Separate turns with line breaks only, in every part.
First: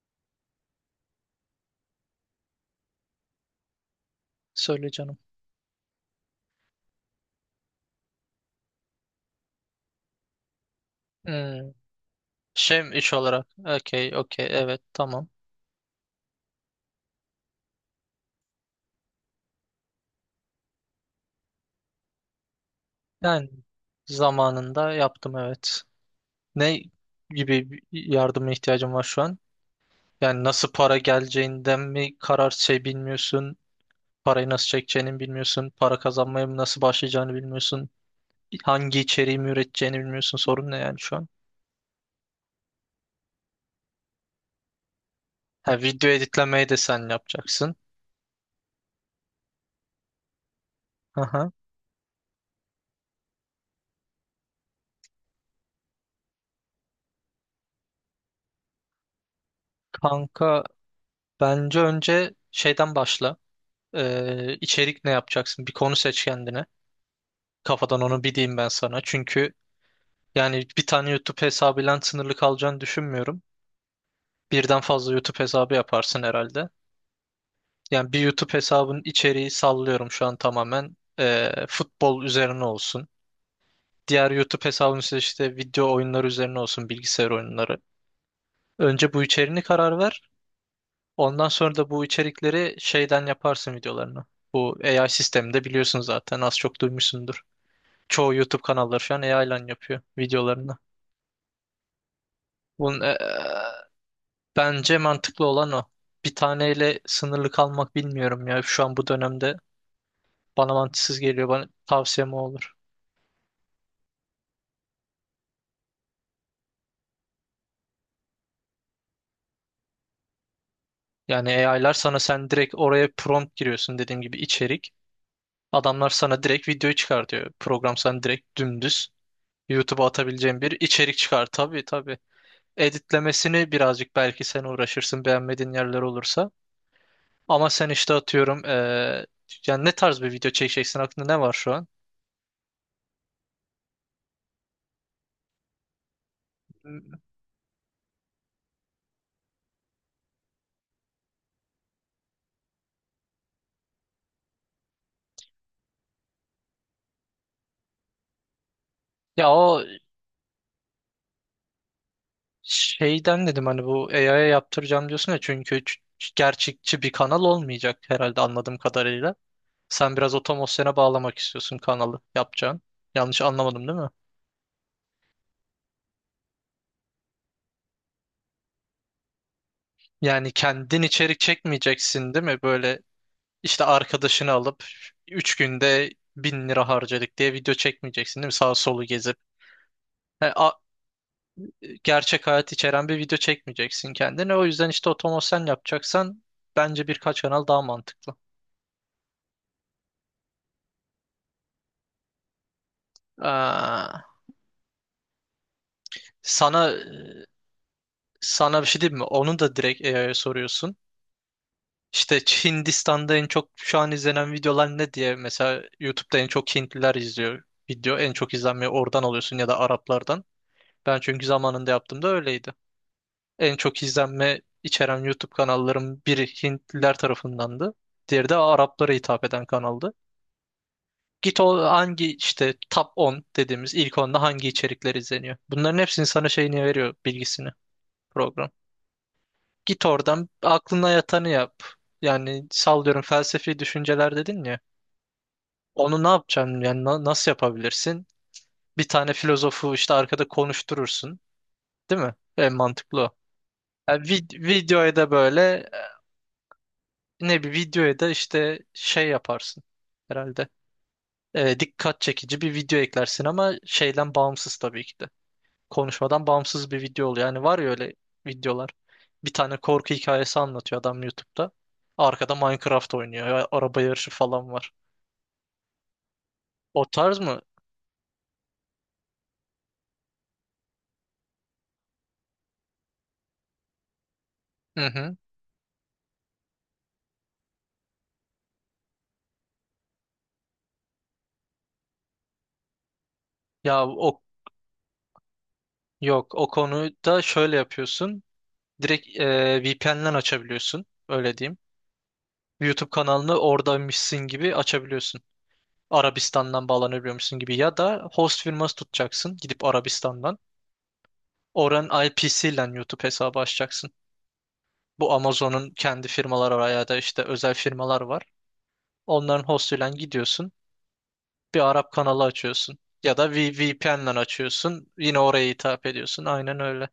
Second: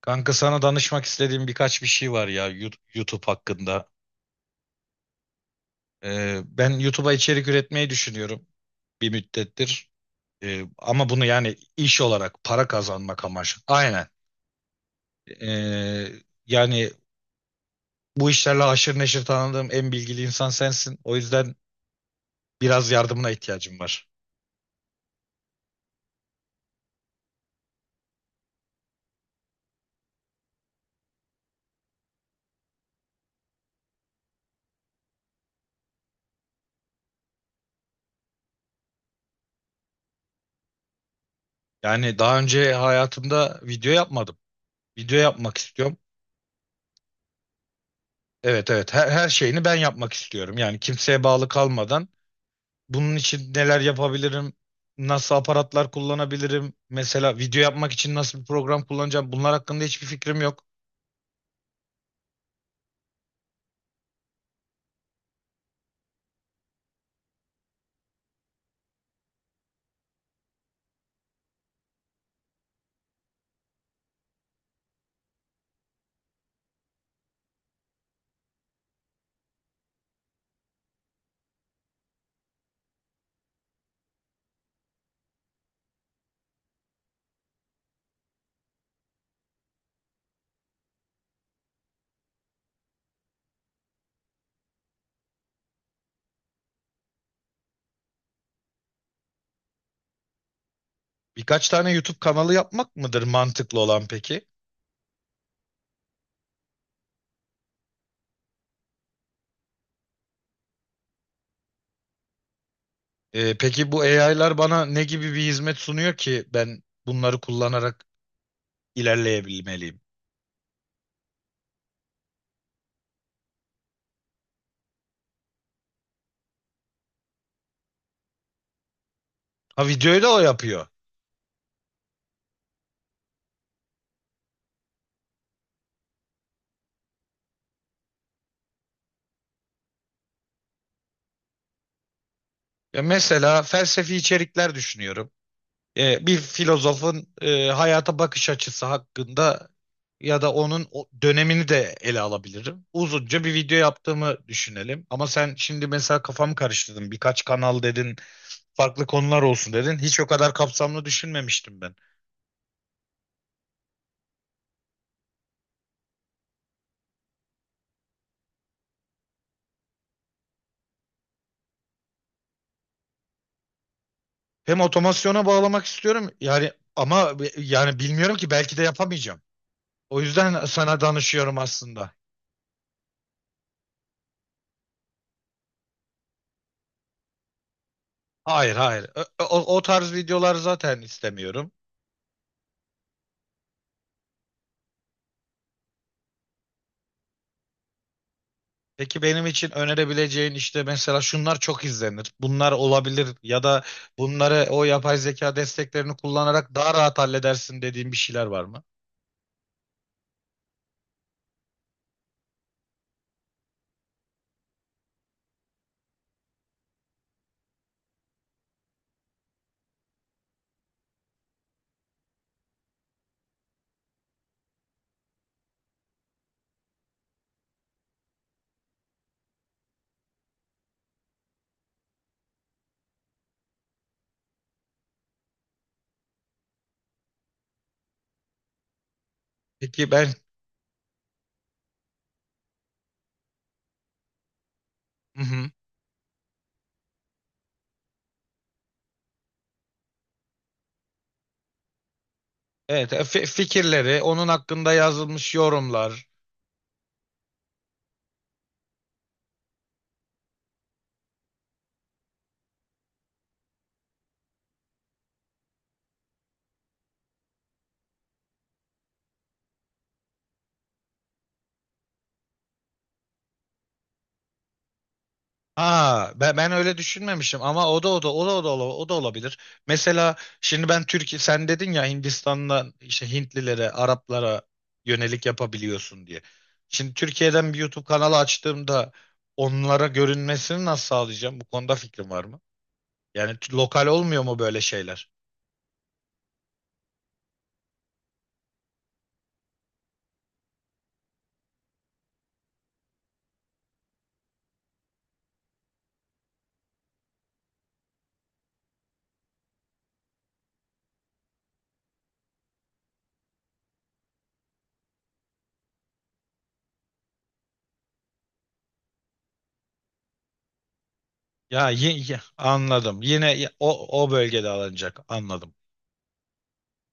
Kanka, sana danışmak istediğim birkaç bir şey var ya, YouTube hakkında.
Söyle canım.
Ben YouTube'a içerik üretmeyi düşünüyorum bir müddettir. Ama bunu yani
Hmm.
iş olarak para
Şey iş
kazanmak
olarak.
amaçlı. Aynen.
Okey, okey. Evet, tamam.
Ee, yani bu işlerle haşır neşir tanıdığım en bilgili insan sensin. O yüzden biraz yardımına
Yani
ihtiyacım var.
zamanında yaptım, evet. Ne gibi bir yardıma ihtiyacım var şu an? Yani nasıl para geleceğinden mi, karar şey bilmiyorsun? Parayı nasıl çekeceğini bilmiyorsun. Para kazanmaya mı nasıl başlayacağını bilmiyorsun. Hangi içeriği mi üreteceğini bilmiyorsun. Sorun ne yani şu an?
Yani daha önce hayatımda video yapmadım. Video yapmak
Ha,
istiyorum.
video editlemeyi de sen yapacaksın.
Evet, evet, her şeyini ben yapmak istiyorum. Yani kimseye bağlı
Aha.
kalmadan. Bunun için neler yapabilirim? Nasıl aparatlar kullanabilirim? Mesela video yapmak için nasıl bir program kullanacağım? Bunlar hakkında hiçbir fikrim yok.
Kanka, bence önce şeyden başla. İçerik ne yapacaksın? Bir konu seç kendine. Kafadan onu bir diyeyim ben sana. Çünkü yani bir tane YouTube hesabıyla sınırlı kalacağını düşünmüyorum. Birden fazla YouTube hesabı yaparsın herhalde. Yani bir YouTube hesabın içeriği sallıyorum şu an tamamen futbol üzerine olsun. Diğer YouTube hesabın ise işte video oyunları üzerine olsun, bilgisayar oyunları. Önce bu içeriğini karar ver. Ondan sonra da bu içerikleri şeyden yaparsın videolarını. Bu AI sisteminde biliyorsun zaten, az çok duymuşsundur. Çoğu YouTube kanalları şu an AI ile yapıyor videolarını.
Birkaç tane YouTube kanalı yapmak
Bunun
mıdır mantıklı olan peki?
bence mantıklı olan o. Bir taneyle sınırlı kalmak, bilmiyorum ya. Şu an bu dönemde bana mantıksız geliyor. Bana tavsiyem o olur.
Peki bu AI'lar bana ne gibi bir hizmet sunuyor ki ben bunları kullanarak ilerleyebilmeliyim?
Yani AI'lar sana, sen direkt oraya prompt giriyorsun dediğim gibi, içerik. Adamlar sana direkt videoyu çıkartıyor. Program sana direkt dümdüz
Ha,
YouTube'a
videoyu da o
atabileceğin bir
yapıyor.
içerik çıkar. Tabii, tabii. Editlemesini birazcık belki sen uğraşırsın beğenmediğin yerler olursa. Ama sen işte atıyorum yani ne tarz bir video çekeceksin, aklında ne var şu an?
Ya, mesela felsefi içerikler düşünüyorum. Bir filozofun hayata bakış açısı hakkında, ya da onun o dönemini de ele alabilirim. Uzunca bir video yaptığımı düşünelim. Ama sen şimdi mesela kafamı karıştırdın. Birkaç kanal dedin, farklı konular
Ya
olsun
o
dedin. Hiç o kadar kapsamlı düşünmemiştim ben.
şeyden dedim hani, bu AI'ya yaptıracağım diyorsun ya, çünkü gerçekçi bir kanal olmayacak herhalde anladığım kadarıyla. Sen biraz otomasyona bağlamak istiyorsun kanalı yapacağın. Yanlış anlamadım değil mi?
Hem otomasyona bağlamak istiyorum yani, ama yani bilmiyorum ki, belki de yapamayacağım. O
Yani
yüzden sana
kendin içerik
danışıyorum aslında.
çekmeyeceksin değil mi? Böyle işte arkadaşını alıp 3 günde 1.000 lira harcadık diye video çekmeyeceksin değil mi? Sağ
Hayır,
solu
hayır. Ö-
gezip.
O, o tarz videolar zaten istemiyorum.
Gerçek hayat içeren bir video çekmeyeceksin kendine. O yüzden işte otomasyon yapacaksan bence birkaç kanal daha mantıklı.
Peki, benim için önerebileceğin, işte mesela şunlar çok izlenir, bunlar olabilir, ya da
Aa,
bunları o yapay zeka desteklerini kullanarak daha
sana
rahat halledersin dediğin bir şeyler var
sana
mı?
bir şey diyeyim mi? Onu da direkt AI'ya soruyorsun. İşte Hindistan'da en çok şu an izlenen videolar ne diye mesela, YouTube'da en çok Hintliler izliyor video. En çok izlenmeyi oradan alıyorsun ya da Araplardan. Ben çünkü zamanında yaptığımda öyleydi. En çok izlenme içeren YouTube kanalların biri Hintliler tarafındandı. Diğeri de Araplara hitap eden kanaldı. Git o hangi işte, top 10 dediğimiz ilk onda hangi içerikler izleniyor. Bunların hepsini sana şeyini veriyor, bilgisini program. Git
Peki ben.
oradan aklına yatanı yap. Yani sallıyorum, felsefi düşünceler dedin ya.
Hı hı.
Onu ne yapacaksın yani, nasıl yapabilirsin? Bir tane filozofu işte arkada konuşturursun. Değil mi? En
Evet,
mantıklı o.
fikirleri,
Yani
onun hakkında
videoya da
yazılmış
böyle,
yorumlar.
ne bir videoya da işte şey yaparsın herhalde. Dikkat çekici bir video eklersin ama şeyden bağımsız tabii ki de. Konuşmadan bağımsız bir video oluyor. Yani var ya öyle videolar. Bir tane korku hikayesi anlatıyor adam YouTube'da. Arkada Minecraft oynuyor. Ya araba yarışı falan var.
Ha, ben öyle
O tarz mı?
düşünmemişim ama o da o da o da o da ola- o da olabilir. Mesela şimdi ben Türkiye, sen dedin ya Hindistan'dan işte Hintlilere, Araplara
Hı hı.
yönelik yapabiliyorsun diye. Şimdi Türkiye'den bir YouTube kanalı açtığımda onlara görünmesini nasıl sağlayacağım? Bu konuda fikrim var mı? Yani
Ya
lokal
o,
olmuyor mu böyle şeyler?
yok, o konuda şöyle yapıyorsun. Direkt VPN'den açabiliyorsun. Öyle diyeyim. YouTube kanalını oradaymışsın gibi açabiliyorsun. Arabistan'dan bağlanabiliyormuşsun gibi, ya da host firması tutacaksın gidip Arabistan'dan. Oranın IP'siyle YouTube hesabı açacaksın. Bu Amazon'un kendi firmaları var ya da işte özel firmalar var. Onların hostuyla gidiyorsun. Bir
Ya,
Arap kanalı açıyorsun.
anladım.
Ya da
Yine o
VPN'le
o bölgede
açıyorsun.
alınacak.
Yine oraya
Anladım.
hitap ediyorsun. Aynen öyle.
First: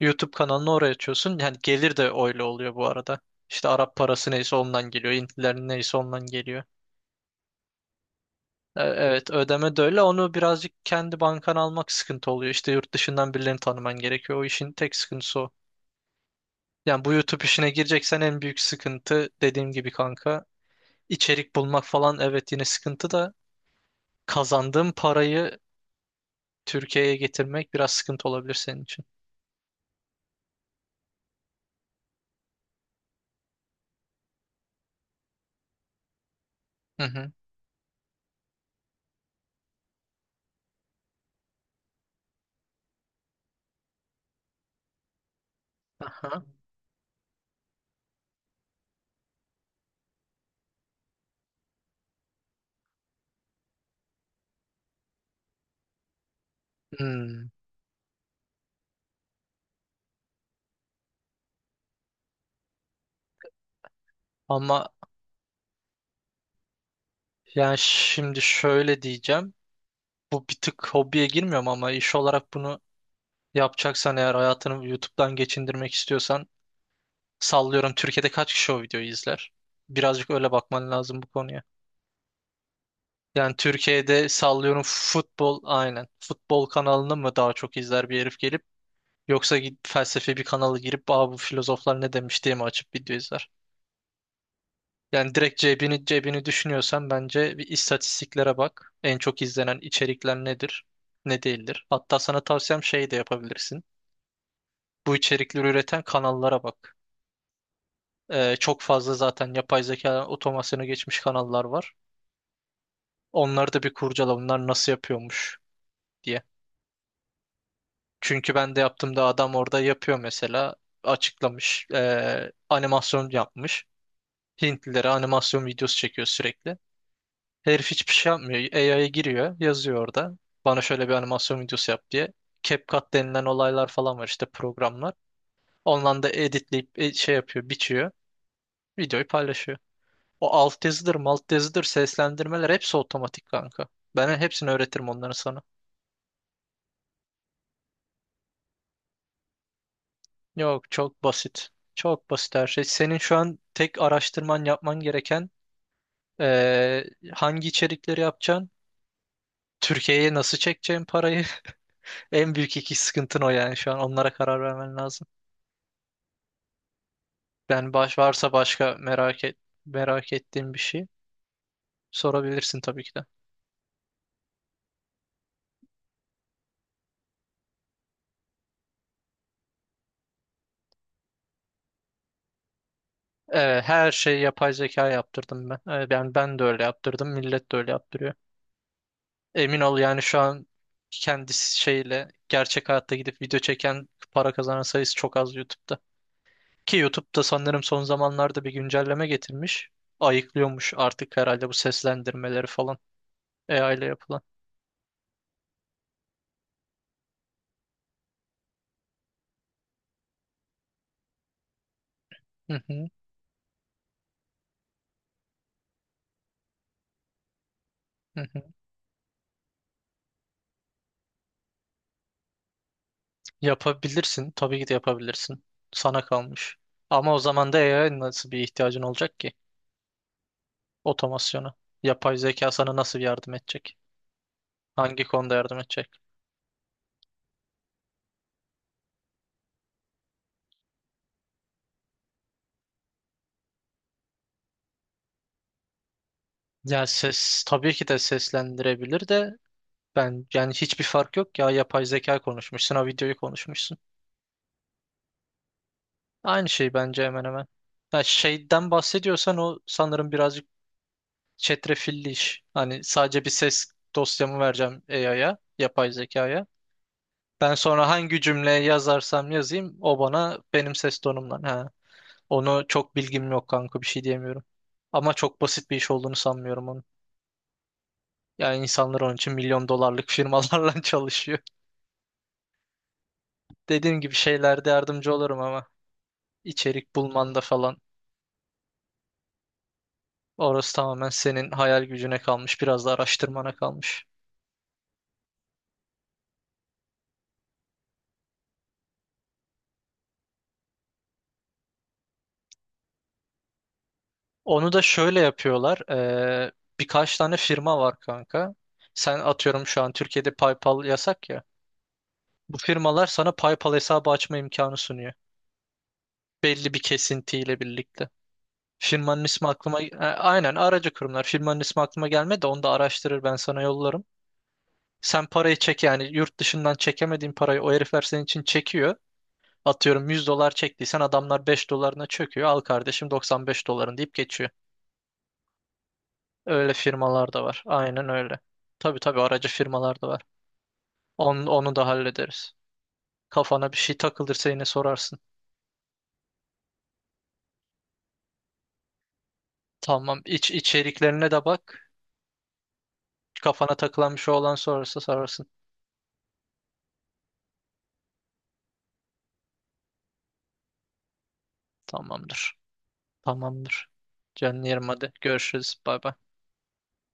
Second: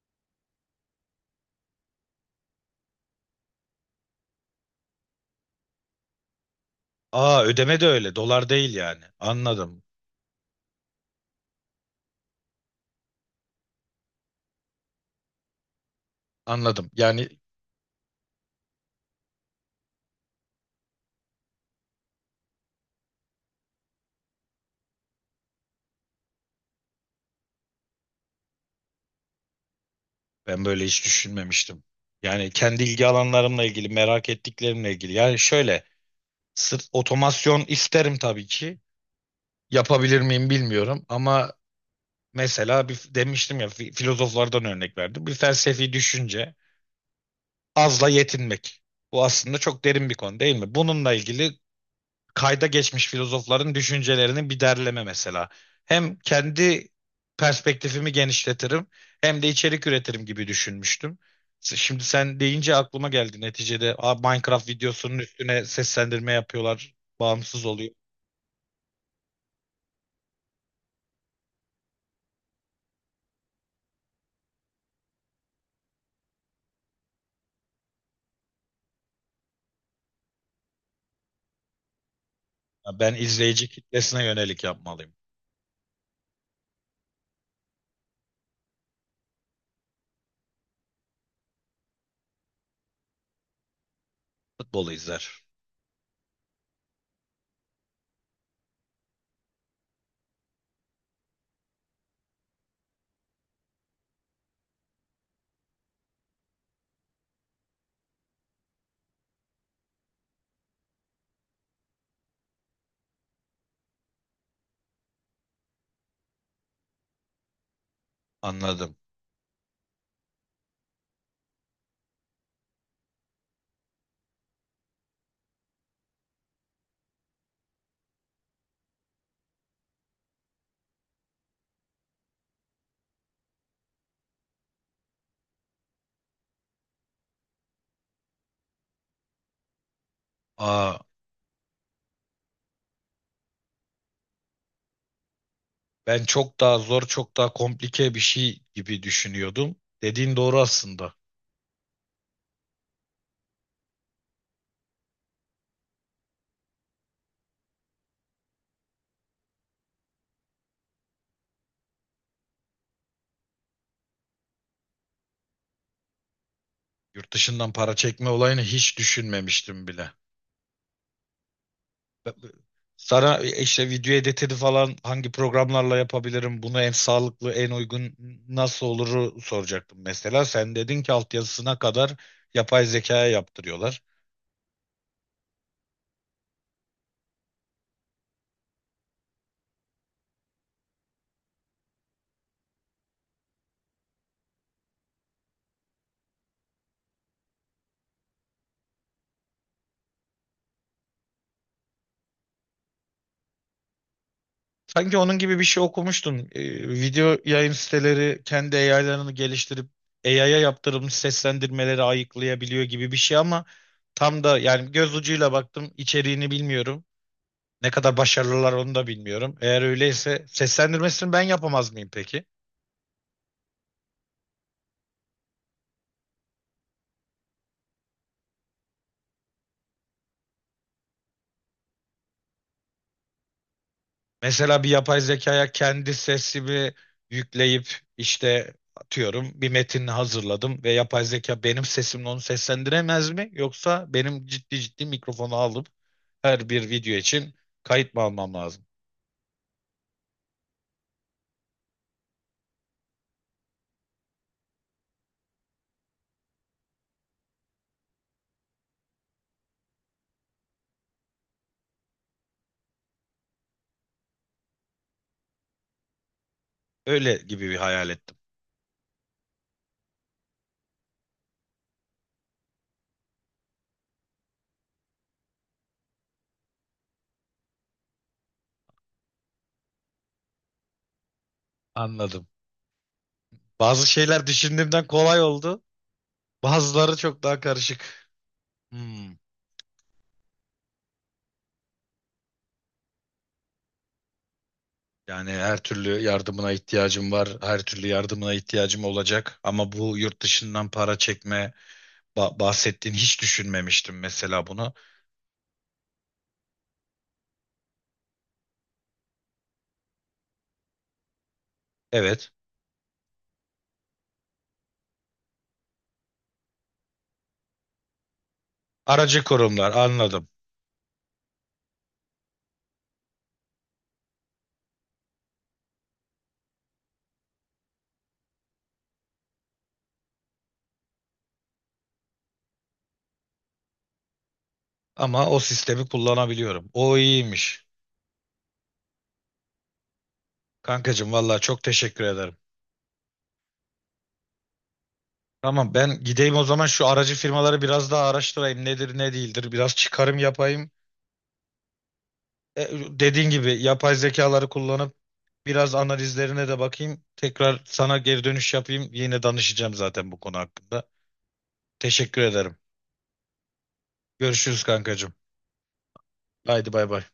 YouTube kanalını oraya açıyorsun. Yani gelir de öyle oluyor bu arada. İşte Arap parası neyse ondan geliyor. Hintlilerin neyse ondan geliyor.
Aa, ödeme de öyle. Dolar değil yani.
Evet, ödeme
Anladım.
de öyle. Onu birazcık kendi bankana almak sıkıntı oluyor. İşte yurt dışından birilerini tanıman gerekiyor. O işin tek sıkıntısı o.
Anladım.
Yani bu
Yani.
YouTube işine gireceksen en büyük sıkıntı dediğim gibi kanka. İçerik bulmak falan evet yine sıkıntı da, kazandığın parayı Türkiye'ye getirmek biraz sıkıntı olabilir senin için.
Ben böyle hiç düşünmemiştim. Yani kendi ilgi alanlarımla ilgili, merak ettiklerimle ilgili. Yani şöyle, sırf
Hı hı.
otomasyon isterim tabii ki. Yapabilir miyim bilmiyorum ama mesela bir, demiştim ya, filozoflardan örnek verdim. Bir felsefi
Aha.
düşünce, azla yetinmek. Bu aslında çok derin bir konu değil mi? Bununla ilgili kayda geçmiş filozofların düşüncelerinin bir derleme mesela. Hem kendi
Hmm.
perspektifimi genişletirim, hem de içerik üretirim gibi düşünmüştüm. Şimdi sen deyince aklıma geldi neticede, "Aa, Minecraft
Ama
videosunun üstüne seslendirme yapıyorlar, bağımsız
yani
oluyor."
şimdi şöyle diyeceğim. Bu bir tık hobiye girmiyorum ama iş olarak bunu yapacaksan, eğer hayatını YouTube'dan geçindirmek istiyorsan, sallıyorum Türkiye'de kaç kişi o videoyu izler? Birazcık öyle bakman lazım bu konuya.
Ya, ben
Yani
izleyici kitlesine
Türkiye'de
yönelik
sallıyorum
yapmalıyım.
futbol, aynen. Futbol kanalını mı daha çok izler bir herif gelip, yoksa git felsefi bir kanala girip, aa, bu filozoflar ne demiş diye mi açıp video izler?
Futbolu
Yani
izler.
direkt cebini düşünüyorsan bence bir istatistiklere bak. En çok izlenen içerikler nedir, ne değildir. Hatta sana tavsiyem şey de yapabilirsin. Bu içerikleri üreten kanallara bak. Çok fazla zaten yapay zeka otomasyona geçmiş kanallar var. Onları da bir kurcala, bunlar nasıl yapıyormuş diye. Çünkü ben de
Anladım.
yaptığımda adam orada yapıyor mesela. Açıklamış, animasyon yapmış. Hintlilere animasyon videosu çekiyor sürekli. Herif hiçbir şey yapmıyor. AI'ya giriyor, yazıyor orada. Bana şöyle bir animasyon videosu yap diye. CapCut denilen olaylar falan var işte, programlar. Ondan da editleyip şey yapıyor, biçiyor. Videoyu paylaşıyor. O alt
Aa,
yazıdır, malt yazıdır, seslendirmeler hepsi otomatik kanka. Ben hepsini öğretirim onları sana.
ben çok daha zor, çok daha komplike bir şey gibi düşünüyordum. Dediğin doğru
Yok,
aslında.
çok basit. Çok basit her şey. Senin şu an tek araştırman yapman gereken hangi içerikleri yapacaksın? Türkiye'ye nasıl çekeceğim parayı? En büyük iki sıkıntın o, yani şu an onlara karar vermen lazım.
Yurt dışından
Yani
para çekme
varsa
olayını
başka
hiç düşünmemiştim bile.
merak ettiğin bir şey sorabilirsin tabii ki de.
Sana işte video editini falan hangi programlarla yapabilirim, bunu en sağlıklı, en uygun nasıl oluru soracaktım mesela. Sen dedin ki altyazısına kadar yapay zekaya
Evet,
yaptırıyorlar.
her şeyi yapay zeka yaptırdım ben. Evet, ben de öyle yaptırdım, millet de öyle yaptırıyor. Emin ol yani şu an kendi şeyle gerçek hayatta gidip video çeken, para kazanan sayısı çok az YouTube'da. Ki YouTube'da sanırım son zamanlarda bir güncelleme getirmiş. Ayıklıyormuş artık herhalde bu seslendirmeleri falan AI ile yapılan.
Sanki onun gibi bir şey okumuştun. Video yayın siteleri kendi AI'larını geliştirip AI'ya yaptırılmış seslendirmeleri
Hı
ayıklayabiliyor
hı,
gibi bir şey, ama tam da yani göz ucuyla baktım, içeriğini bilmiyorum. Ne kadar
hı hı.
başarılılar onu da bilmiyorum. Eğer öyleyse seslendirmesini ben yapamaz mıyım peki?
Yapabilirsin. Tabii ki de yapabilirsin. Sana kalmış. Ama o zaman da AI'ya nasıl bir ihtiyacın olacak ki? Otomasyona. Yapay zeka sana nasıl yardım edecek?
Mesela bir yapay
Hangi konuda
zekaya
yardım edecek?
kendi sesimi yükleyip, işte atıyorum bir metin hazırladım ve yapay zeka benim sesimle onu seslendiremez mi? Yoksa benim ciddi ciddi mikrofonu alıp her bir
Yani
video için
ses tabii ki
kayıt
de
mı almam lazım?
seslendirebilir de, ben yani hiçbir fark yok ya, yapay zeka konuşmuşsun ha videoyu konuşmuşsun. Aynı şey bence hemen hemen. Ya şeyden bahsediyorsan o sanırım birazcık çetrefilli iş. Hani sadece bir ses dosyamı vereceğim AI'ya, yapay zekaya.
Öyle gibi
Ben
bir
sonra
hayal ettim.
hangi cümle yazarsam yazayım, o bana benim ses tonumdan. Ha. Onu çok bilgim yok kanka, bir şey diyemiyorum. Ama çok basit bir iş olduğunu sanmıyorum onun. Yani insanlar onun için milyon dolarlık firmalarla çalışıyor.
Anladım. Bazı
Dediğim gibi
şeyler
şeylerde
düşündüğümden
yardımcı
kolay
olurum
oldu.
ama,
Bazıları
içerik
çok daha
bulmanda falan.
karışık. Hmm.
Orası tamamen senin hayal gücüne kalmış, biraz da araştırmana kalmış.
Yani her türlü yardımına ihtiyacım var. Her türlü yardımına ihtiyacım olacak. Ama bu yurt dışından para çekme, bahsettiğin, hiç düşünmemiştim mesela
Onu
bunu.
da şöyle yapıyorlar. Birkaç tane firma var kanka. Sen atıyorum şu an Türkiye'de PayPal yasak ya.
Evet.
Bu firmalar sana PayPal hesabı açma imkanı sunuyor. Belli bir kesintiyle birlikte. Firmanın
Aracı
ismi
kurumlar,
aklıma...
anladım.
Aynen, aracı kurumlar. Firmanın ismi aklıma gelmedi de onu da araştırır ben sana yollarım. Sen parayı çek, yani yurt dışından çekemediğin parayı o herifler senin için çekiyor. Atıyorum 100 dolar çektiysen adamlar 5 dolarına çöküyor. Al kardeşim 95 doların deyip geçiyor.
Ama o sistemi kullanabiliyorum.
Öyle
O
firmalar da var.
iyiymiş.
Aynen öyle. Tabii, tabii aracı firmalar da var.
Kankacığım, vallahi
Onu,
çok
onu da
teşekkür ederim.
hallederiz. Kafana bir şey takılırsa yine sorarsın.
Tamam, ben gideyim o zaman şu aracı firmaları biraz daha araştırayım. Nedir, ne değildir. Biraz çıkarım
Tamam.
yapayım.
İçeriklerine de bak.
E, Dediğin gibi
Kafana
yapay
takılan bir şey
zekaları
olan
kullanıp
sorarsa sorarsın.
biraz analizlerine de bakayım. Tekrar sana geri dönüş yapayım. Yine danışacağım zaten bu konu hakkında. Teşekkür ederim.
Tamamdır. Tamamdır.
Görüşürüz
Canım yerim hadi.
kankacığım.
Görüşürüz. Bay bay.
Haydi bay bay.